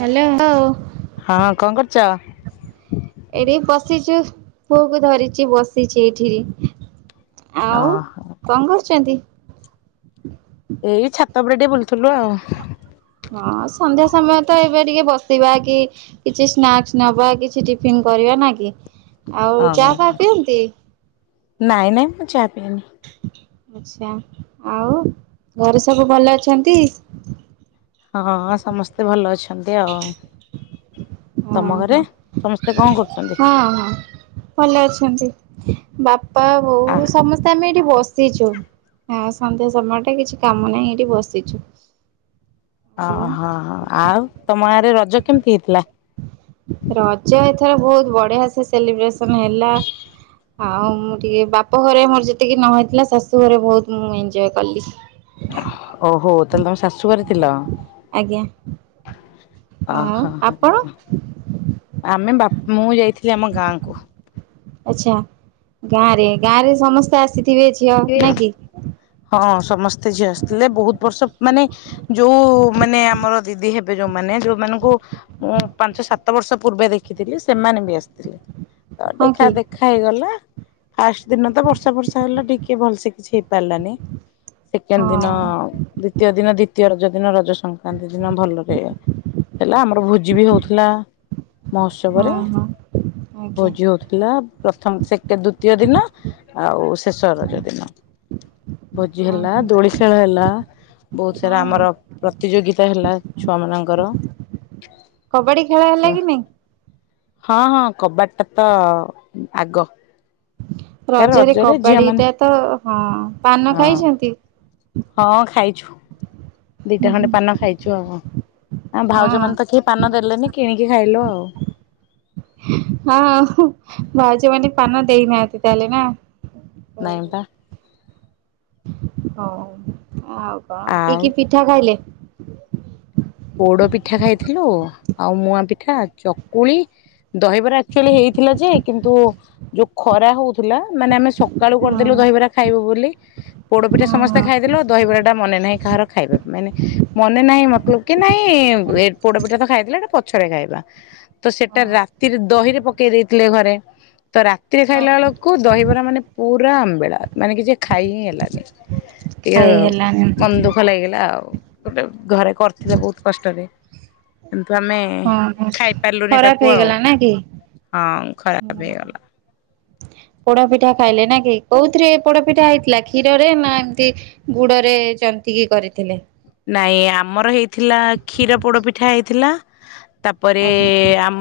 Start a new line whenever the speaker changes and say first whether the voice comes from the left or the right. right: Hello ଓ
left: ହଁଁ କଣ କରୁଛ?
right: ଏଇଠି ବସିଚି, ପୁଅକୁ ଧରିଛିି ବସିଚି ଏଠି। ଆଉ
left: ଓହୋ
right: କଣ କରୁଚନ୍ତି?
left: ଏଇ ଛାତ ଉପରେ ଟେକେ ବୁଲୁଥିଲୁ ଆଉ।
right: ହଁ ସନ୍ଧ୍ୟା ସମୟ ତ ଏବେ ଟିକେ ବସିବା କି କିଛି ସ୍ନାକ୍ସ ନବା କିଛି ଟିଫନ୍ କରିବା ନା କି। ଆଉ ଚା
left: ହଁ
right: ଫା ପିଅନ୍ତି?
left: ନାଇଁ ନାଇଁ ମୁଁ ଚାଏନି।
right: ଆଚ୍ଛା ଆଉ ଘରେ ସବୁ ଭଲ ଅଛନ୍ତି?
left: ହଁ ସମସ୍ତେ ଭଲ ଅଛନ୍ତି ଆଉ।
right: ହଁ
left: ତମ ଘରେ
right: ହଁ
left: ସମସ୍ତେ କଣ କରୁଛନ୍ତି?
right: ହଁ ହଁ ଭଲ ଅଛନ୍ତି। ବାପା,
left: ଆ
right: ବୋଉ ସମସ୍ତେ ଆମେ ଏଇଠି ବସି ସିଛୁ ହଁ ସନ୍ଧ୍ୟା ସମୟଟା କିଛି କାମ ନାହିଁ ଏଇଠି ବସିଛୁ।
left: ଅ ହ ଆଉ ତମ ଗାଁ ରେ ରଜ କେମିତି ହେଇଥିଲା?
right: ରଜ ଏଥର ବହୁତ ବଢିଆ ସେ ସେଲିବ୍ରେସନ ହେଲା। ଆଉ ମୁଁ ଟିକେ ବାପ ଘରେ ମୋର ଯେତିକି ନହେଇଥିଲା, ଶାଶୁ ଘରେ ବହୁତ ମୁଁ ଏନଜୟ କଲି।
left: ଓହୋ ତାହେଲେ ତମେ ଶାଶୁ ଘରେ ଥିଲ?
right: ଆଜ୍ଞା। ଆଉ
left: ଓହ
right: ଆପଣ
left: ଆମେ ବାପ ମୁଁ ଯାଇଥିଲି ଆମ ଗାଁକୁ।
right: ଆଚ୍ଛା ଗାଁରେ ଗାଁ ରେ ସମସ୍ତେ ଆସିଥିବେ ଝିଅ ନାଇଁ
left: କିଏସେ
right: କି
left: ହଁ ସମସ୍ତେ ଝିଅ ଆସିଥିଲେ ବହୁତ ବର୍ଷ ମାନେ ଯୋଉ ମାନେ ଆମର ଦିଦି ହେବେ ଯୋଉମାନେ ଯୋଉମାନଙ୍କୁ ମୁଁ ପାଞ୍ଚ ସାତ ବର୍ଷ ପୂର୍ବେ ଦେଖିଥିଲି ସେମାନେ ବି ଆସିଥିଲେ। ତ
right: ହଁ
left: ଦେଖା
right: କି?
left: ଦେଖା ହେଇଗଲା। ଫାଷ୍ଟ ଦିନ ତ ବର୍ଷା ଫର୍ଷା ହେଲା ଟିକ କେ ଭଲସେ କିଛି ହେଇପାରିଲାନି,
right: ହଁ
left: ସେକେଣ୍ଡ ଦିନ ଦ୍ଵିତୀୟ ଦିନ ଦି ଦ୍ଵିତୀୟ ରଜ ଦିନ ରଜ ସଂକ୍ରାନ୍ତି ଦିନ ଭଲରେ ହେଲା ଆମର ଭୋଜି ବି ହଉଥିଲା। ମହୋତ୍ସବରେ
right: ହଁ ହଁ ଆଜ୍ଞା
left: ଭୋଜି ହଉଥିଲା। ପ୍ରଥମ ସେଟ୍ ଦ୍ଵିତୀୟ ଦିନ, ଆଉ ଶେଷର ଦିନ ଭୋଜି
right: ହଁ
left: ହେଲା
right: ହଁ
left: ଦୋଳି ଖେଳ ହେଲା ବହୁତ ସାରା
right: ହଁ।
left: ଆମର ପ୍ରତିଯୋଗିତା ହେଲା ଛୁଆମାନଙ୍କର।
right: କବାଡି ଖେଳ ହେଲା କି ନାଇଁ?
left: ହଁ ହଁ କବାଡି ଟା ତ ଆଗ। ତା
right: ରଜରେ
left: ଝିଅ
right: କବାଡି
left: ମାନେ
right: ଟା ତ ହଁ ପାନ ଖାଇଛନ୍ତି।
left: ହଁ ଖାଇଛୁ। ଦିଟା ଖଣ୍ଡେ ପାନ ଖାଇଛୁ ଆଉ, ଆ
right: ହଁ
left: ଭାଉଜ ମାନେ ତ କେହି ପାନ ଦେଲେନି କିଣିକି ଖାଇଲୁ ଆଉ।
right: ହଁ ଭାଉଜ ମାନେ ପାନ ଦେଇନାହାନ୍ତି ତାହେଲେ ନା?
left: ନାଇଁ ପା।
right: ହଁ ଆଉ କଣ? କି
left: ଆଉ
right: କି ପିଠା ଖାଇଲେ?
left: ପୋଡ ପିଠା ଖାଇଥିଲୁ ଆଉ ମୁଆଁ ପିଠା, ଚକୁଳି ଦହିବରା ଆକ୍ଚୁଏଲି ହେଇଥିଲା ଯେ କିନ୍ତୁ ଯୋଉ ଖରା ହଉଥିଲା ମାନେ ଆମେ ସ କାଳୁ
right: ହଁ
left: କରିଦେଲୁ ଦହିବରା ଖାଇବୁ ବୋଲି, ପୋଡପିଠା ସମସ୍ତେ
right: ହଁ
left: ଖାଇଦେ ଦହିବରା ଟା ମନେ ନାହିଁ କାହାର ଖାଇବା ମାନେ ମନେ ନାହିଁ ମତଲବ କି ନାଇଁ ଏ ପୋଡପିଠା ତ ଖାଇଥିଲା ଏଟା ପଛରେ ଖାଇବା ତ ସେଇଟା
right: ହଁ
left: ରା ରେ ଦହିରେ ପକେଇ ଦେଇଥିଲେ ଘରେ ତ ରାତିରେ
right: ହଁ
left: ଖାଇଲା ବେଳକୁ ଦହିବରା ମାନେ ପୁରା ଆମ୍ବିଳା ମାନେ କିଛି ଖାଇ ହିଁ ହେଲାନି ଏ
right: ଖାଇ ହେଲାନି
left: ବନ୍ଦୁଖ ଭୁଃଖ ଲାଗଗଲା ଆଉ ଗୋଟେ ଘରେ କରିଥିଲେ ବହୁତ କଷ୍ଟରେ କିନ୍ତୁ ଆମେ
right: ହଁ
left: ଖାଇପାରିଲୁନି
right: ଖରାପ
left: ତାକୁ ଆଉ
right: ହେଇଗଲା ନା କି?
left: ହଁ ଖରାପ ହେଇଗଲା
right: ପୋଡାପିଠା ଖାଇଲେ ନା କି କୋଉଥିରେ ପୋଡାପିଠା ହେଇଥିଲା କ୍ଷୀରରେ ନା ଏମତି ଗୁଡରେ ଜନ୍ତିକି କରିଥିଲେ।
left: ନାଇଁ ଆମର ହେଇଥିଲା କ୍ଷୀର ପୋଡ ପିଠା ହେଇଥିଲା ତାପରେ
right: ଆଜ୍ଞା
left: ଆମ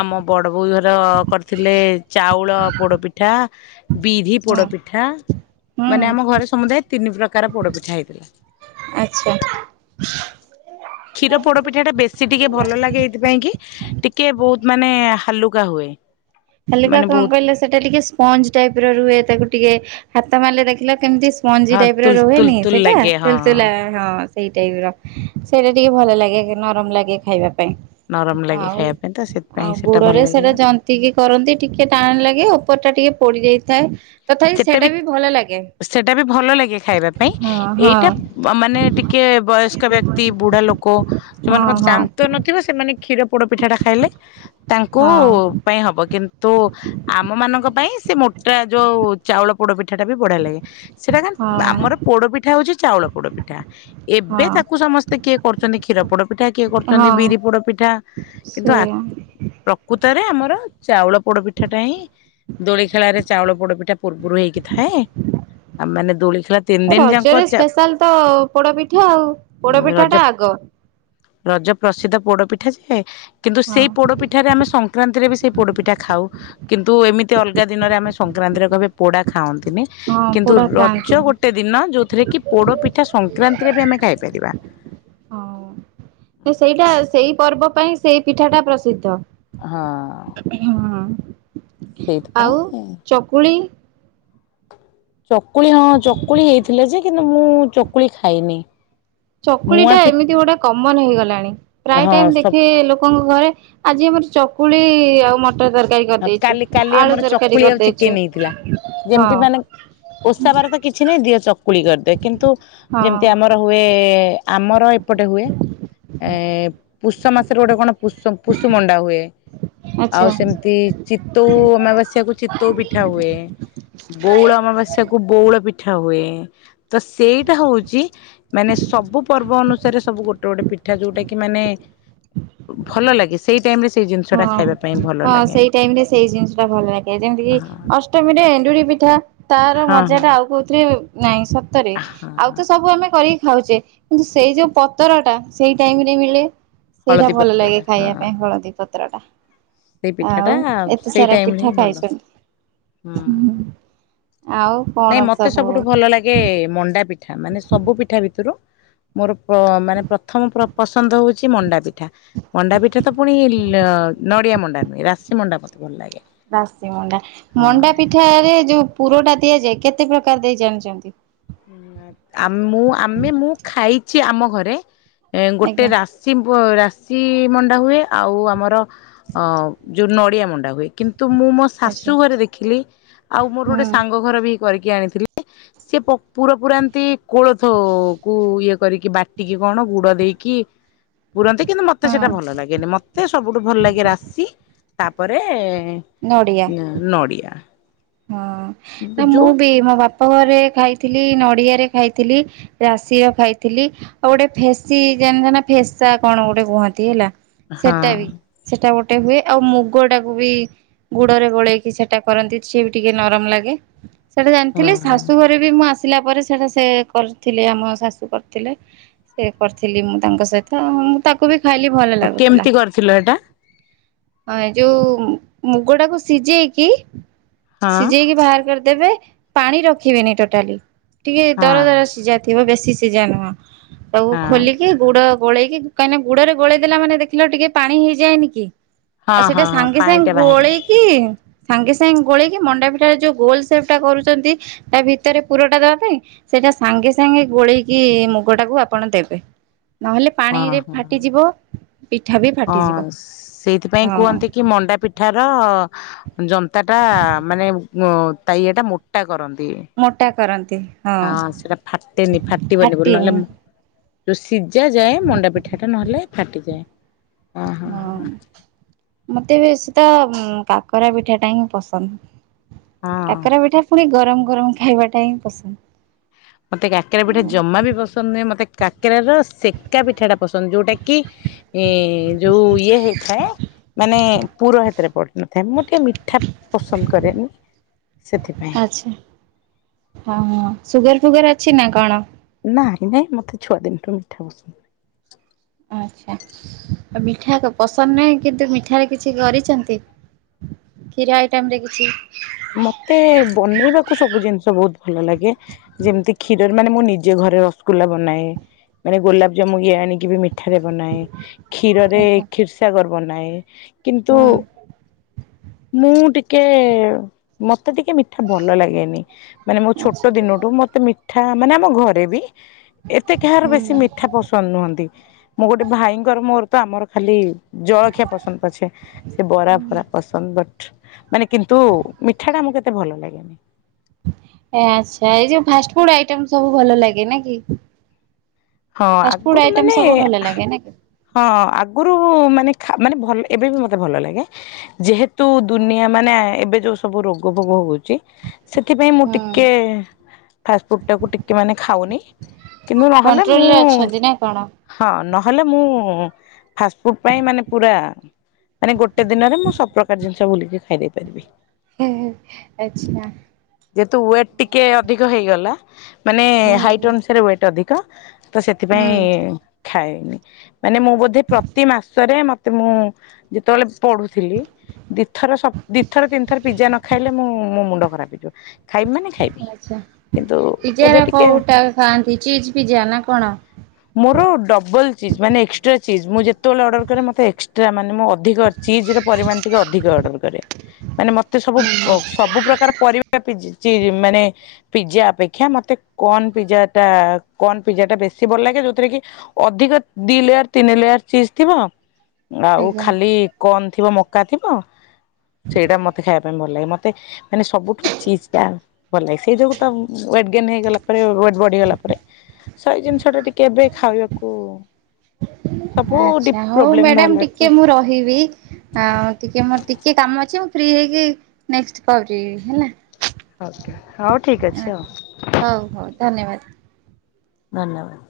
left: ଆମ ବଡ଼ ବୋଉ ଘର କରିଥିଲେ ଚାଉଳ ପୋଡ଼ପିଠା ବିରୀ
right: ହଁ
left: ପୋଡପିଠା ମାନେ ଆମ
right: ହୁଁ
left: ଘରେ ସମୁଦାୟ ତିନି ପ୍ରକାର ପୋଡପିଠା ହେଇଥିଲା।
right: ଆଚ୍ଛା। [inaudible]
left: କ୍ଷୀର ପୋଡ ପିଠା ଟା ବେଶୀ ଟିକେ ଭଲ ଲାଗେ ଏଇଥିପାଇଁ କି ଟିକେ ବହୁତ ମାନେ ହାଲୁକା ହୁଏ
right: ହାଲିକା
left: ମାନେ
right: କଣ
left: ବହୁତ
right: କହିଲା ସେଟା ଟିକେ ସ୍ପଞ୍ଜ ଟାଇପ ର ରୁହେ ତାକୁ ଟିକେ ହାତ ମାରିଲେ ଦେଖିଲ କେମିତି ମଞ୍ଜି
left: ହଁ
right: ଟାଇପ ର
left: ତୁଲ ତୁଲ
right: ରୁହେନି
left: ତୁଲ
right: ସେଇଟା
left: ଲାଗେ ହଁ
right: ଚାଲଥିଲା। ହଁ ସେଇ ଟାଇପ ର ସେଇଟା ଟିକେ ଭଲ ଲାଗେ ନରମ ଲାଗେ ଖାଇବା ପାଇଁ
left: ନରମ ଲାଗେ
right: ଆଉ
left: ଖାଇବା ପାଇଁ ତ ସେଥିପାଇଁ
right: ଆଉ
left: ସେଟା ଭଲ
right: ଗୋଡରେ ସେଇଟା
left: ଲାଗିଲା।
right: ଯ ଟିକେ କରନ୍ତି ଟିକେ ଟାଣ ଲାଗେ ଉପର ଟା ଟିକେ ପୋଡି ଯାଇଥାଏ। ତଥାପି
left: ସେଟା ବି
right: ସେଇଟା ଭଲ ଲାଗେ
left: ସେଟା ବି ଭଲ ଲାଗେ ଖାଇବା ପାଇଁ
right: ହଁ ହଁ
left: ଏଇଟା ମାନେ ଟିକେ ବୟସ୍କ ବ୍ୟକ୍ତି ବୁଢା ଲୋକ
right: ହଁ
left: ସେମାନଙ୍କ
right: ହଁ
left: ଦାନ୍ତ ନଥିବ ସେମାନେ କ୍ଷୀର ପୋଡ଼ପିଠାଟା ଖାଇଲେ ତାଙ୍କୁ
right: ହଁ
left: ପାଇଁ ହବ କିନ୍ତୁ ଆମ ମାନଙ୍କ ପାଇଁ ସେ ମୋଟା ଯୋଉ ଚାଉଳ ପୋଡ ପିଠା ଟା ବି ବଢିଆ ଲାଗେ ସେଟା କ
right: ହଁ
left: ଆମର ପୋଡପିଠା ହଉଛି ଚାଉଳ ପୋଡପିଠା ଏବେ ତାକୁ
right: ହଁ
left: ସମସ୍ତେ କିଏ କରୁଛନ୍ତି କ୍ଷୀର ପୋଡ ପିଠା କିଏ କରୁଛନ୍ତି
right: ହଁ
left: ବିରି ପୋଡ ପିଠା କିନ୍ତୁ
right: ସେଇଆ
left: ପ୍ରକୃତରେ ଆମର ଚାଉଳ ପୋଡପିଠା ଟା ହିଁ ଦୋଳି ଖେଳାରେ ଚାଉଳ ପୋଡପିଠା ପୂର୍ବରୁ ହେଇକି ଥାଏ ଆଉ ମାନେ ଦୋଳି ଖଲା
right: ରଜରେ ସ୍ପେଶାଲ ତ ପୋଡପିଠା ଆଉ ପୋଡପିଠା
left: ରଜ
right: ଟା ଆଗ।
left: ରଜ ପ୍ରସିଦ୍ଧ ପୋଡପିଠା ଯୋଏ କିନ୍ତୁ ସେଇ
right: ହଁ
left: ପୋଡ ପିଠାରେ ଆମେ ସଂକ୍ରାନ୍ତିରେ ବି ସେଇ ପୋଡ଼ପିଠା ଖାଉ କିନ୍ତୁ ଏମିତି ଅଲଗା ଦିନରେ ଆମେ ସଂକ୍ରାନ୍ତିରେ କହିବେ ପୋଡ଼ା ଖାଆନ୍ତିନି।
right: ହଁ
left: କିନ୍ତୁ
right: ପୋଡା
left: ରଜ
right: ଖାଆନ୍ତିନି
left: ଗୋଟେ ଦିନ ଯେଉଥିରେ କି ପୋଡ଼ ପିଠା ସଂକ୍ରାନ୍ତିରେ ବି ଆମେ ଖାଇପାରିବା।
right: ହଁ ସେଇଟା ସେଇ ପର୍ବ ପାଇଁ ସେଇ ପିଠାଟା ପ୍ରସିଦ୍ଧ।
left: ହଁ।
right: ହଁ
left: ସେଇଥିପାଇଁ
right: ଆଉ ଚକୁଳି।
left: ଚକୁଳି ହଁ ଚକୁଳି ହେଇଥିଲେ ଯେ କିନ୍ତୁ ମୁଁ ଚକୁଳି ଖାଇନି। ମୁଆଁ
right: ପକୁଳିଟା
left: ପି
right: ଏମିତି ଗୋଟେ କମନ ହେଇଗଲାଣି ପ୍ରାୟ
left: ହଁ
right: ଟାଇମ
left: ସ
right: ଦେଖେ ଲୋକଙ୍କ ଘରେ ଆଜି ଆମର ଚକୁଳି ଆଉ ମଟର ତରକାରୀ।
left: ହଁ
right: କରିଦେଇଛୁ
left: କାଲି କାଲି
right: ଆଳୁ
left: ଆମର
right: ତରକାରୀ
left: ଚକୁଳି ଆଉ
right: କରିଦେଇଛୁ
left: ଚିକେନ ହେଇଥିଲା
right: ହଁ
left: ଯେମିତି ମାନେ ଓଷା ବାର ତ କିଛି ନାଇଁ ଦିଅ ଚକୁଳି କରିଦି କିନ୍ତୁ
right: ହଁ
left: ଯେମିତି ଆମର ହୁଏ ଆମର ଏପଟେ ହୁଏ ଏ ପୁଷ ମାସରେ ଗୋଟେ କଣ ପ ପୁଷୁମଣ୍ଡା ହୁଏ ଆଉ
right: ଆଚ୍ଛା।
left: ସେମି ଚିତ୍ଉ ଅମାବାସ୍ୟାକୁ ଚିତ୍ତଉ ପିଠା ହୁଏ। ବଉଳ ଅମାବାସ୍ୟା କୁ ବଉଳ ପିଠା ହୁଏ ତ ସେଇଟା ହଉଚି ମାନେ ସବୁ ପର୍ବ ଅନୁସାରେ ସବୁ ଗୋଟେ ଗୋଟେ ପିଠା ଯୋଉଟା କି ମାନେ ଭଲ ଲାଗେ ସେଇ ଟାଇମ ରେ ସେଇ ଜିନିଷ ଟା
right: ହଁ
left: ଖାଇବା ପାଇଁ ଭଲ
right: ହଁ
left: ଲାଗେ।
right: ସେଇ ଟାଇମ ରେ ସେଇ ଜିନିଷ ଟା ଭଲ ଲାଗେ ଯେମିତି
left: ହଁ
right: କିି ଅଷ୍ଟମୀରେ ଏଣ୍ଡୁରି ପିଠା ତାର
left: ହଁ
right: ମଜା ଟା ଆଉ କୋଉଥିରେ ନାଇଁ ସତରେ
left: ହଁ
right: ଆଉ
left: ହଁ।
right: ତ ସବୁ ଆମେ କରିକି ଖାଉଚେ। କିନ୍ତୁ ସେଇ ଯୋଉ ପତର ଟା ସେଇ ଟାଇମରେ ମିଳେ ସେଇଟା
left: ହଳଦୀ
right: ଭଲ ଲାଗେ
left: ପତ୍ରଟା
right: ଖାଇବା
left: ହଁ
right: ପାଇଁ ହଳଦୀ ପତର ଟା।
left: ସେଇ ପିଠାଟା
right: ଆଉ ଏତେ
left: ସେଇ
right: ସାରା
left: ଟାଇମରେ
right: ପିଠା
left: ହିଁ ଭଲ।
right: ଖାଇଛନ୍ତି? ହୁଁ। ଆଉ?
left: ନାଇଁ
right: କଣ
left: ମତେ
right: ସବୁ
left: ସବୁଠୁ ଭଲ ଲାଗେ ମଣ୍ଡା ପିଠା ମାନେ ସବୁ ପିଠା ଭିତରୁ ମୋର ମାନେ ପ୍ରଥମ ପସନ୍ଦ ହଉଚି ମଣ୍ଡା ପିଠା। ମଣ୍ଡା ପିଠା ତ ପୁଣି ନଡ଼ିଆ ମଣ୍ଡା ନୁହେଁ ରାଶି ମଣ୍ଡା ମତେ ଭଲ ଲାଗେ।
right: ରାସି ମଣ୍ଡା
left: ହଁ।
right: ମଣ୍ଡା ପିଠାରେ ଯଉ ପୁରଟା ଦିଆଯାଏ କେତେ ପ୍ରକାର ଦେଇ ଜାଣିଚନ୍ତି?
left: ଆମ୍ ମୁଁ ଆମେ ମୁଁ ଖାଇଚି ଆମ ଘରେ ଏ ଗୋଟେ
right: ଆଜ୍ଞା
left: ରାଶ୍ ସି ରାଶି ମଣ୍ଡା ହୁଏ ଆଉ ଆମର ଯୁ ନଡ଼ିଆ ମଣ୍ଡା ହୁଏ କି ନ୍ତୁ ମୁଁ ମୋ ଶାଶୁ
right: ଆଚ୍ଛା
left: ଘରେ ଦେଖିଲି ଆଉ ମୋର ଗୋଟେ
right: ହୁଁ
left: ସାଙ୍ଗ ଘର ବି କରିକି ଆଣିଥିଲେ ସେ ପ ପୁରା ଏମିନ୍ତି କୋଳଥ କୁ ଇଏ କରିକି ବା ଟିକେ କଣ ଗୁଡ ଦେଇକି ପୁରନ୍ତି କିନ୍ତୁ ମତେ ସେଇଟା
right: ହଁ
left: ଭଲ ଲାଗେନି ମ ତେ ସବୁଠୁ ଭଲ ଲାଗେ ରାସି ତାପରେ
right: ନଡ଼ିଆ
left: ନଡ଼ିଆ।
right: ହଁ ନା ମୁଁ ବି ମୋ ବାପ ଘରେ ଖାଇଥିଲି ନଡିଆରେ ଖାଇଥିଲି। ରାଶିର ଖାଇଥିଲି ଆଉ ଗୋଟେ ଫେସି ଜାଣିଚ ନା ଫେସା କଣ ଗୋଟେ କୁହନ୍ତି ହେଲା।
left: ହଁ
right: ସେଟା ବି। ସେଟା ଗୋଟେ ହୁଏ ଆଉ ମୁଗ ଟାକୁ ବି ଗୁଡରେ ଗୋଳେଇକି ସେଇଟା କରନ୍ତି। ସେ ବି ଟିକେ ନରମ ଲାଗେ ସେଟା ଜାଣିଥିଲେ
left: ହଁ
right: ଶାଶୁଘରେ ବି ମୁଁ ଆସିଲା ପରେ ସେଇଟା ସେ କରିଥିଲି ଆମ ଶାଶୁ କରିଥିଲେ। ସେ କରିଥିଲି ମୁଁ ତାଙ୍କ ସହିତ ମୁଁ ତାକୁ ବି ଖାଇଲି ଭଲ ଲାଗୁଥିଲା।
left: କେମିତି କରିଥିଲ ଏଟା
right: ହଁ ଏଯୋଉ ମୁଗ ଟାକୁ ସିଝେଇକି
left: ହଁ
right: ସିଝେଇକି ବାହାର କରିଦେବେ ପାଣି ରଖିବେନି ଟୋଟାଲି ଟିକେ
left: ହଁ
right: ଦର ଦର ସିଝା ଥିବ ବେଶୀ ସିଝା ନୁହଁ ତାକୁ
left: ହଁ
right: ଖୋଲିକି ଗୁଡ ଗୋଳେଇକି କାହିଁକିନା ଗୁଡରେ ଗୋଳେଇ ଦେଲା ମାନେ ଦେଖିଲ ଟିକେ ପାଣି ହେଇଯାଏନି କି?
left: ହଁ
right: ଆଉ ସେଇଟା
left: ହଁ ହଁ
right: ସାଙ୍ଗେ
left: ପାଣିଟା
right: ସାଙ୍ଗେ
left: ବାହାରେ
right: ଗୋଳେଇକି ସାଙ୍ଗେ ସାଙ୍ଗେ ଗୋଳେଇକି ମଣ୍ଡା ପିଠା ଯୋ ଗୋଲ ସେପ୍ ଟା କରୁଛନ୍ତି ତା ଭିତରେ ପୁରଟା ଦେବା ପାଇଁ ସେଇଟା ସାଙ୍ଗେ ସାଙ୍ଗେ ଗୋଳେଇକି ମୁଗ ଟାକୁ ଆପଣ ଦେବେ। ନହେଲେ
left: ହଁ
right: ପାଣିରେ
left: ହଁ
right: ଫାଟିଯିବ। ପିଠା ବି ଫା
left: ହଁ ସେଇଥିପାଇଁ କୁହନ୍ତି କି ମଣ୍ଡାପି ପିଠାର ଜନ୍ତାଟା ମାନେ ତା ଇଏଟା ମୋଟା କରନ୍ତି।
right: ମୋଟା କରନ୍ତି
left: ହଁ ସେଟା ଫାଟେନି ଫାଟିବନି ବୋଲି ନହେଲେ
right: ଫାଟିନି
left: ଯୋଉ ସିଝା ଯାଏ ମଣ୍ଡା ପିଠା ଟା ନହେଲେ ଫାଟିଯାଏ ଅ।
right: ହଁ ମତେ ବେଶୀ ତ କାକରା ପିଠା ଟା ହିଁ ପସନ୍ଦ।
left: ହଁ
right: କାକରା ପିଠା ପୁଣି ଗରମ ଗରମ ଖାଇବାଟା ହିଁ ପସନ୍ଦ।
left: ମତେ କାକେରା ପିଠା ଜମା ବି ପସନ୍ଦ ନୁହେଁ ମତେ କାକେରା ର ସେକା ପିଠା ଟା ପସନ୍ଦ ଯୋଉଟା କି ଏ ଯୋଉ ଇଏ ହେଇଥାଏ। ମାନେ ପୁର ହେତିରେ ପଡ଼ି ନଥାଏ ମୁଁ ଟିକେ ମିଠା ପସନ୍ଦ କରେନି। ସେଥିପାଇଁ।
right: ଆଚ୍ଛା। ହଁ, ସୁଗାର ଫୁଗାର ଅଛି ନା କଣ?
left: ନାଇ ନାଇଁ, ମତେ ଛୁଆ ଦିନଠୁ ମିଠା ପସନ୍ଦ ନୁହେଁ।
right: ଆଚ୍ଛା, ମିଠା ତ ପସନ୍ଦ ନାହିଁ କିନ୍ତୁ ମିଠାରେ କିଛି କରିଛନ୍ତି? କ୍ଷୀର ଆଇଟମ ରେ କିଛି।
left: ମତେ ବନେଇବାକୁ ସବୁ ଜିନିଷ ବହୁତ ଭଲ ଲାଗେ। ଯେମିତି କ୍ଷୀରରେ ମାନେ ମୁଁ ନିଜେ ଘରେ ରସଗୁଲା ବନାଏ। ମାନେ ଗୋଲାପଜାମୁ ଇଏ ଆଣିକି ବି ମି ରେ ବନାଏ, କ୍ଷୀରରେ
right: ଆଚ୍ଛା
left: କ୍ଷୀରସାଗର ବନାଏ। କିନ୍ତୁ
right: ହୁଁ
left: ମୁଁ ଟିକେ ମତେ ଟିକେ ମିଠା ଭଲ ଲାଗେନି, ମାନେ ମୋ ଛୋଟ
right: ଆଚ୍ଛା
left: ଦିନଠୁ ମତେ ମି ମିଠା ମାନେ ଆମ ଘରେ ବି, ଏତେ କାହାର ବେଶୀ
right: ହୁଁ।
left: ମିଠା ପସନ୍ଦ ନୁହନ୍ତି। ମୁଁ ଗୋଟେ ଭାଇଙ୍କର ମୋର ତ ଆମର ଖାଲି ଜଳଖିଆ ପସନ୍ଦ ପଛେ ସେ ବରା ଫରା ପସନ୍ଦ। ବଟ୍ ମାନେ କିନ୍ତୁ ମିଠାଟା ଆମକୁ ଏତେ ଭଲ ଲାଗେନି।
right: ଏ ଆଚ୍ଛା, ଏଇ ଯୋଉ ଫାଷ୍ଟ ଫୁଡ ଆଇଟମ୍ ସବୁ ଭଲ ଲାଗେ, ନା କି?
left: ହଁ,
right: ଫାଷ୍ଟଫୁଡ
left: ଆଗରୁ
right: ଆଇଟମ
left: ମାନେ
right: ସବୁ ଭଲ ଲାଗେ ନା କି?
left: ହଁ ଆଗରୁ ମାନେ ଖା ମାନେ ଭଲ ଏବେ ବି ମତେ ଭଲ ଲାଗେ। ଯେହେତୁ ଦୁନିଆ ମାନେ ଏବେ ଯୋଉ ସବୁ ରୋଗ ଭୋଗ ହଉଛି। ସେଥିପାଇଁ ମୁଁ
right: ହୁଁ
left: ଟିକେ ଫାଷ୍ଟ ଫୁଡ୍ ଟାକୁ ଟିକେ ମାନେ ଖାଉନି କିନ୍ତୁ ନହେଲେ ମୁଁ
right: ରେ ଅଛନ୍ତି ନା କଣ?
left: ହଁ ନହେଲେ ମୁଁ ଫାଷ୍ଟଫୁଡ୍ ପାଇଁ ମାନେ ପୁରା ମାନେ ଗୋଟେ ଦିନରେ ମୁଁ ସବୁପ୍ରକାର ଜିନିଷ ବୁଲିକି ଖାଇ ଦେଇେଇ ପାରିବି।
right: ଆଚ୍ଛା।
left: ଯେହେତୁ ୱେଟ୍ ଟିକେ ଅଧିକ ହେଇଗଲା ମାନେ ହାଇଟ
right: ହୁଁ
left: ଅନୁସାରେ ୱେଟ୍ ଅଧିକ। ତ ସେଥିପାଇଁ
right: ହୁଁ।
left: ଖାଏନି। ମାନେ ମୁଁ ବୋଧେ ପ୍ରତି ମାସରେ ମତେ ମୁଁ ଯେତେବେଳେ ପଢୁଥିଲି। ଦିଥର ସ ଦିଥର ତିନିଥର ପିଜା ନ ଖାଇଲେ ମୁଁ ମୋ ମୁଣ୍ଡ ଖରାପ ହେଇଯିବ। ଖାଇବି ମାନେ ଖା
right: ଆଚ୍ଛା, ପିଜାରେ କୋଉଟା ଖାଆନ୍ତି ଚିଜ୍ ପିଜା ନା କଣ?
left: ମୋର ଡବଲ ଚିଜ୍, ମାନେ ଏକ୍ସଟ୍ରା ଚିଜ୍। ମୁଁ ଯେତେବେଳେ ଅର୍ଡର କରେ ମତେ ଏକ୍ସ ଟ୍ରା ମାନେ ମୁଁ ଅଧିକ ଚିଜ୍ ର ପରିମାଣ ଟିକେ ଅଧିକ ଅର୍ଡର କରେ। ମାନେ ମତେ ସବୁ,
right: ହଁ ହଁ।
left: ସବୁ ପ୍ରକାର ପରିବା ପିଜ ଚିଜ୍ ମାନେ ପିଜା ଅପେକ୍ଷା ମତେ କର୍ଣ ପିଜା ଟା କର୍ଣ ପିଜା ଟା ବେଶୀ ଭଲ ଲାଗେ ଯୋଉଥିରେ କି ଅଧିକ ଦି ଲେୟାର ତିନି ଲେୟାର ଚିଜ୍ ଥିବ। ଆଉ
right: ଆଜ୍ଞା
left: ଖାଲି କର୍ଣ ଥିବ ମକା ଥିବ ସେଇଟା ମତେ ଖାଇବା ପାଇଁ ଭଲ ଲାଗେ। ମତେ ମାନେ ସବୁଠୁ ଚିଜ୍ ଟା ଭଲ ଲାଗେ ସେଇ ଯୋଗୁ ତ ୱେଟ୍ ଗେନ୍ ହେଇଗଲା ପରେ ୱେଟ୍ ବଢିଗଲା। ପରେ ସେଇ ଜିନିଷ ଟା ଟିକେ ଏବେ ଖାଇବାକୁ ସବୁ ଡି
right: ଆଚ୍ଛା ହଉ
left: ପ୍ରୋବ୍ଲେମ
right: ମ୍ୟାଡ଼ାମ ଟିକେ
left: ବାହାରିଲାଣି।
right: ମୁଁ ରହିବି। ଆଉ ଟିକେ ମୋର ଟିକେ କାମ ଅଛି ମୁଁ ଫ୍ରି ହେଇକି ନେକ୍ସଟ କରିବି ହେଲା।
left: ଓକେ ହଉ ଠିକ୍ ଅଛି ଆଉ।
right: ହଉ ହଉ ଧନ୍ୟବାଦ।
left: ଧନ୍ୟବାଦ।